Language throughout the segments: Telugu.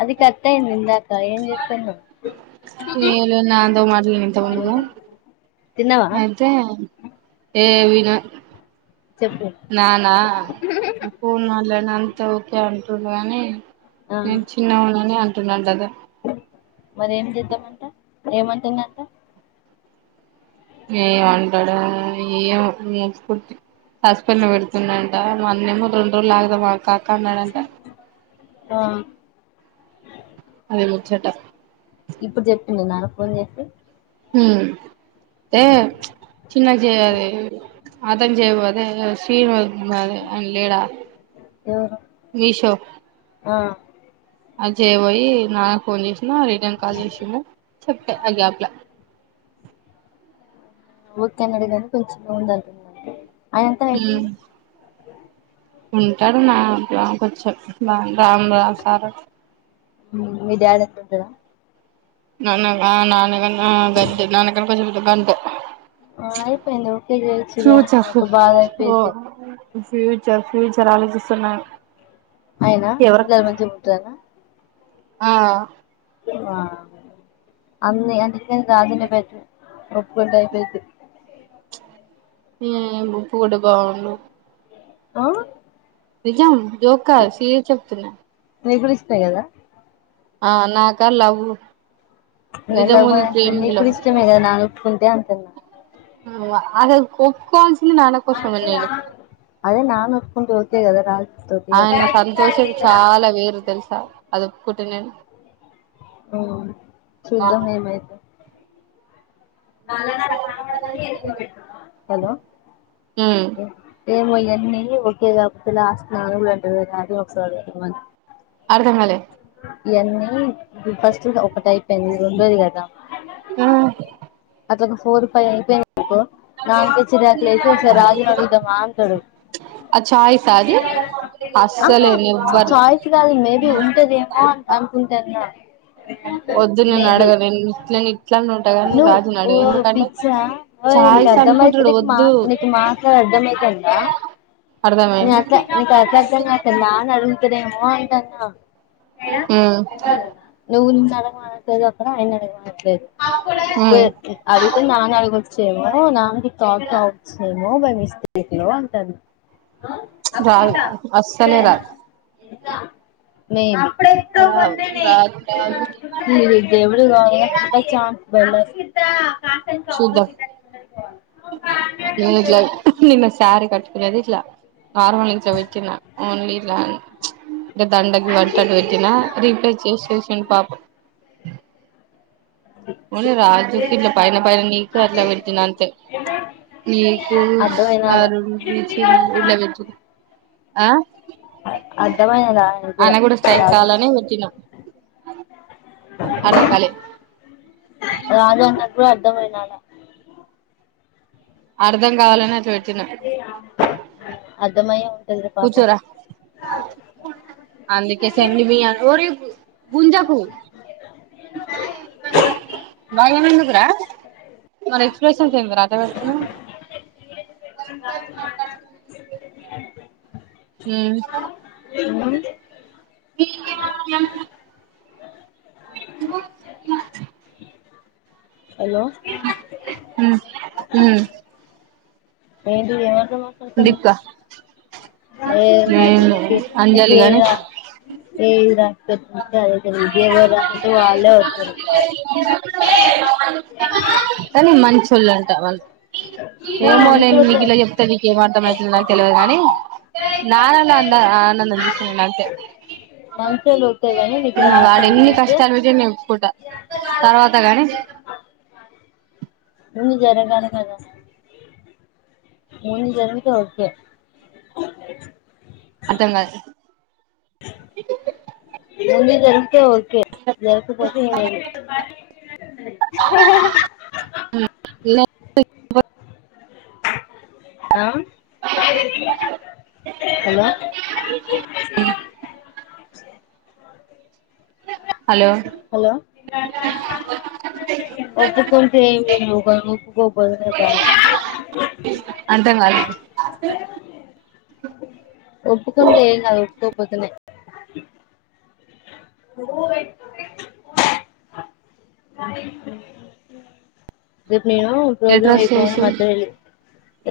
అది కత్తయింది ఇందాక కా ఏం జేస్టూన్నావ్ ఏ లే నా అంత మాటలే ననుంత ఉంద తిన్నావా అయితే ఏ విణ చెప్పు నానా ఫోన్ మాట్లాడిన అంత ఓకే అంటుండు గాని ఆ నేను చిన్న ఉన్నానే అ టునాం గదా మరి ఏం చేద్దామంట ఏమంటుందంట ఏమంటాడో ఏమో [unintelligible] సస్పెన్స్లో పెడుతుండంట మా అన్న ఏమో రెండు రోజులు ఆగుదమాగు కాక న్నడంట ఆ అది ముచ్చట ఇప్పుడు చెప్పింద నాన్నకు ఫోన్ చేసి హ్మ్ ఏ చిన్నగ చేయాలి అతను జేయపోతే శ్రీన్ దే ఆయన లేడా ఎవరు మీషో ఆ అజెయ్ పొయ్ నాకునీ ను రిటర్న్ కాల్ చేశిండు చెప్పా ఆ గ్యాప్ లా ఒకే అన్నడు గాని కొంచెమే ఉందటుందివానికి. మ్ ఉంటారు మా బ్యాంకు వచ్చె రామ్ రామ్ రామ్ సార్ మీ డాడి అంత ఉంటడా ననాగ ఆ నాన గన్ ఆ గంతే నాన్నకంటే కొంచెం గంతే ఆ అయిపోయిందో చేంజ్ చేయచ్చు గా ఫ్యూచర్ ఒక బాధ ఓ అయిపోయిద్ది. ఫ్యూచర్ ఫ్యూచర్ ఆలోచిస్తున్నా అయినా గవ్వని చెప్తారా ఆ వామ్మో! అన్ని అన్నిటికంటె రాజన్నే బెటరు ఓప్పుకుంటే అయిపోయిది. ఏమో ఒప్పు కుంటే బాగుండు ఆ నిజం జోక్ కాదు సీరియస్ చెప్తున్నా నిగూడ ఇస్తాది కదా ఆ నాకా లవ్వు లవ్ మ్యారేజ్ నీకు కూడ ఇష్టమే కదా నాన్న ఒప్పుకుంటే అంటున్న అదా అదానిక్ ఒప్కోవల్సి ది నాన్న కోసమే నేను అదే నాన్న ఒప్పుకుంటే ఒకే కదా రా ఆయన సంతోషం చాలా వేరు తెలుసా అది ఒప్పుకుంటే నేను అ శుద్ధ హ మాయితే హలో ఉమ్ ఏ [inaudible] అర్ధంకాలే ఇవన్నీ ఫస్ట్ ఒక అయిపోయింది ఉండోది కదా ఉమ్ అట్ ఒక ఫో ఫైవ్ అయి నా తెచ్చ ప్లేసె రాగినడుద్ద మా అంటాడు ఆ చాయిసా అది అస్సలే నెవ్వర్ చయిస్ కా మేబి ఉంటదేమో ఆకు తెన్నా వద్దు నేను అడగా నేను ఇట్ ఇట్ ఉంటగాని నువ్ రాజుని అడ ఓ పిచ్చా ఓ ఇకు అనుకుంటాడు అర్థమయి వద్దు మాకు మాస అర్థమయితందా న అర్థమైంది అట్లా అట్ న అ ఇదేమ అంట ఉమ్ నువ్వు ఉమ్ [unintelligible] అదితే న అడుగ చ్చేమో నాచ్చేమో బై మిస్టేక్ లో అంటారు రాల అస్సలే రాలే ఇలా రాదు రాదు రాదు చూద్దాం [inaudible] నేను ఇలా నిన్న సారీ కట్కునే అద ఇ నార్మలి ఇట్టా పెట్టు [unintelligible] అంటే దండకి వంటలు పెట్టినా రీప్లేస్ చేసి చుసిడి పాప రాజుకి ఇలా పైన పైన నీకు అట్లా పెట్టినా అంతే నీకు అ అర్థమైనాల ఇలా పెట్టి ఆ అర్థమైనదా అ నికూడా ఆయన కూడా స్ట్రైక్ రాజా కావాలని పెట్టినా అర్థం కాలే అ [unintelligible] నాదా అర్థం కావాలనే అట్ తిన్న అర్థమయ్యే ఉంటదిలే పాపం కూర్చోరా అందుకె సెండ్ మీ. ఒరేయ్ గుంజాకు భయమెందుకు రా మరీ ఎక్స్ప్రెషన్స్ ఏందిరా అట్లా పెడతానవు [inaudible] హు ఉహు [unintelligible] మ్ హలో ఊ ఏంటిది ఏమను దీపిక ఏది రాదు నేను నీకి నీకు అంజలి ఏది గాని రాదు ఏది రాదు పెద్ద పంచాయి ఎవరి దానికి వాళ్ళే వత్తరు కానీ మంచోళ్ళు అంటా వాళ్ళు కానీ ఏమోలేను నీకు మంచోళ్ళే ఇలా చెప్తేను నీకేం అర్థం అవుతుంది నాకు తెలియదు కా గాని నాన్న ల అందా ఆనందం చూసిన అంతే మంచోళ్ళు ఒత్తయ్ గాని నీకు వాడు ఎన్ని రాస్తే కష్టాలు పెట్ట నేనుకుంట తర్వాత గాని ముందు జరగాలి కదా ముందు జరుగుతే ఓకే అర్థం కావట్లే [inaudible] ముందుకెళ్తే ఓకే ఓకే జరగకపోతే ఏం చేయలేం హి హి హి హి [inaudible] ఆ ఏదీ హలో [inaudible] స హలో హలో ఒప్పు కుంటే ఎం లేదు ఒప్పుకోకాపోతే బాధ అర్థం కాలే [inaudible] ఒప్పుకుంటే ఏం కాదు పోక పోతనే [unintelligible] మేము ఎటు పోగ్రామ్ డ్రెస్ అయిపోకానే ఏసిర్రు మధ్యలో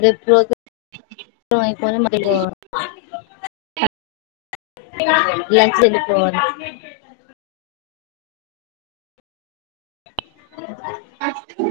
రేపు పోగ్రాం ఆయిపోలే మరోలో లంచ్ ఇంక ఫోన్ [unintelligible] [unintelligible]